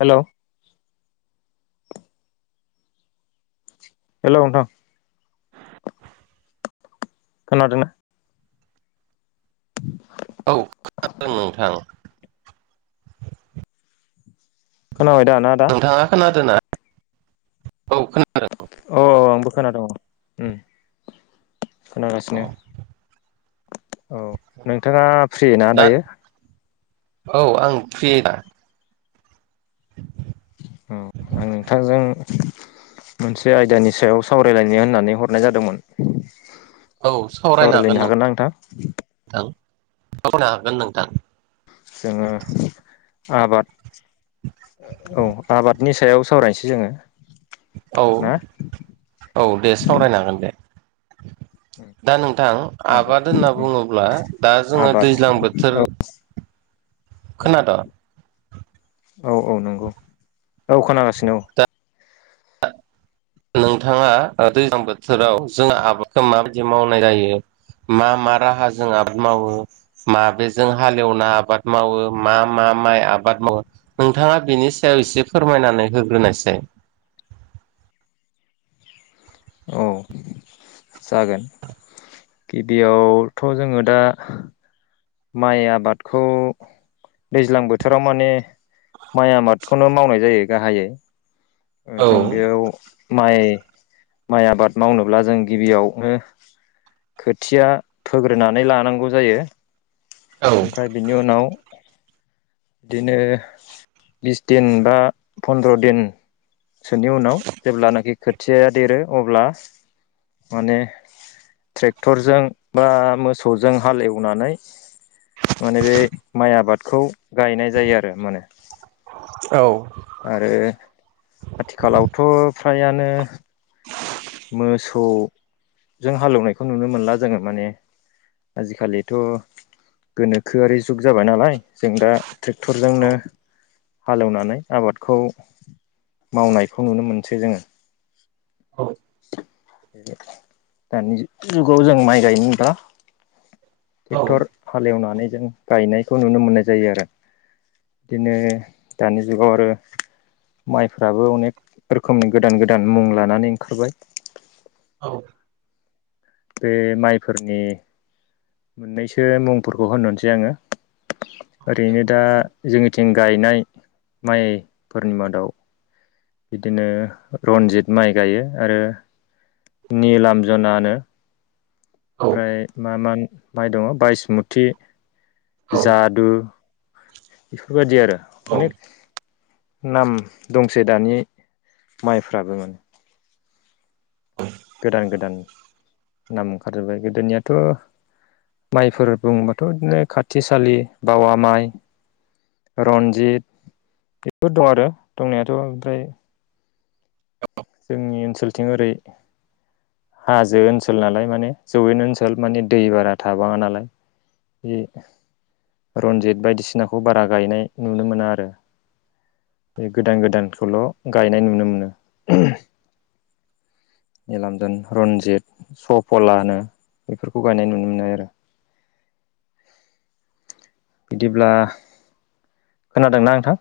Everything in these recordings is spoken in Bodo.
हेलौ हेलौ नोंथां। खोनादोंना? औ खोनादों नोंथां खोनाबाय दा ना आदा नोंथाङा खोनादोंना? औ खोनादों। औ औ आंबो खोनादों औ औ खोनागासिनो। औ नोंथाङा फ्रि ना दा दायो। औ आं फ्रिदा। आं नोंथांजों। मोनसे आयदानि सायाव सावरायलायनो होननानै हरनाय जादोंमोन। औ सावरायनो हागोन नों नोंथां। सावरायनो हागोन नोंथां। जोङो आबाद औ आबादनि सायाव सावरायनोसै जोङो। औ ना औ दे सावरायनो हागोन दे। ए। दा नोंथां आबाद होनना बुङोब्ला दा जोङो आबाद दैज्लां बोथोर। औ खोनाद' औ औ नंगौ औ खोनागासिनो औ। दा नोंथाङा दैज्लां बोथोराव जोंहा आबादखौ माबायदि मावनाय जायो मा मा राहाजों आबाद मावो माबेजों हालेवना आबाद मावो मा मा माइ आबाद माव नोंथाङा बिनि सायाव एसे फोरमायनानै होग्रोनायसाय औ। औ। जागोन गिबियावथ' जोङो दा माइ आबादखौ दैज्लां बोथोराव माने माइ आबादखौनो मावनाय जायो गाहायै जों औ बेयाव माइ माइ आबाद मावनोब्ला जों गिबियावनो खोथिया फोग्रोनानै लानांगौ जायो। औ ओमफ्राय बेनि उनाव बिदिनो बिस दिन बा फन्द्र'दिन सोनि उनाव जेब्लानाखि खोथियाया देरो अब्ला माने ट्रेक्टरजों बा मोसौजों हालेवनानै माने बे माइ आबादखौ गायनाय जायो, आरो माने आरो आथिखालावथ' फ्रायानो मोसौजों हालेवनायखौ नुनो मोनला जोङो माने आजिखालिथ' गोनोखोआरि जुग जाबाय नालाय। जों दा ट्रेक्टरजोंनो हालेवनानै आबादखौ मावनायखौ नुनो मोनसै जोङो। [inaudible] दानि जुगाव जों माइ गायनोब्ला औ ट्रेक्टर हालेवनानै जों गायनायखौ नुनो मोननाय जायो आरो। बिदिनो दानि जुगाव आरो माइफ्राबो अनेक रोखोमनि गोदान गोदान मुं लानानै ओंखारबाय औ। बे माइफोरनि मोननैसो मुंफोरखौ होनहरसै आङो ओरैनो दा जोंनि थिं गायनाय माइफोरनि मादाव बिदिनो रनजित माइ गायो आरो निलामजना नो। ओमफ्राय मा मा माइ दङ बायसमुथि जादु बेफोरबायदि आरो औ अनेक। नाम दंसै दानि माइफ्राबो माने गोदान गोदान नाम ओंखारजोबबाय गोदोनियाथ' माइफोर बुङोबाथ' बिदिनो खाथिसालि, बावा माइ, रन्जित बेफोर दं आरो दंनायाथ' ओमफ्राय औ। जोंनि ओनसोलथिं ओरै हाजो ओनसोलनालाय माने जौयेन ओनसोल माने दै बारा थाबाङा नालाय जि रन्जित बायदिसिनाखौ बारा गायनाय नुनो मोना आरो। बे गोदान गोदानखौल' गायनाय नुनो मोनो [inaudible] निलामजोन, रनजित, सफला होनो बेफोरखौ गायनाय नुनो मोननाय आरो। [inaudible] बिदिब्ला खोनादोंना नोंथां?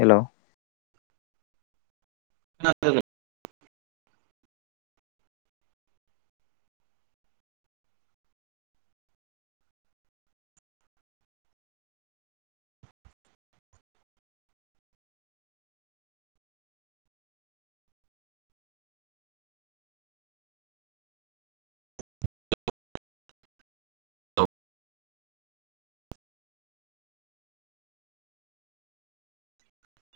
हेलौ। खोना [inaudible] [inaudible] [inaudible] [inaudible] औ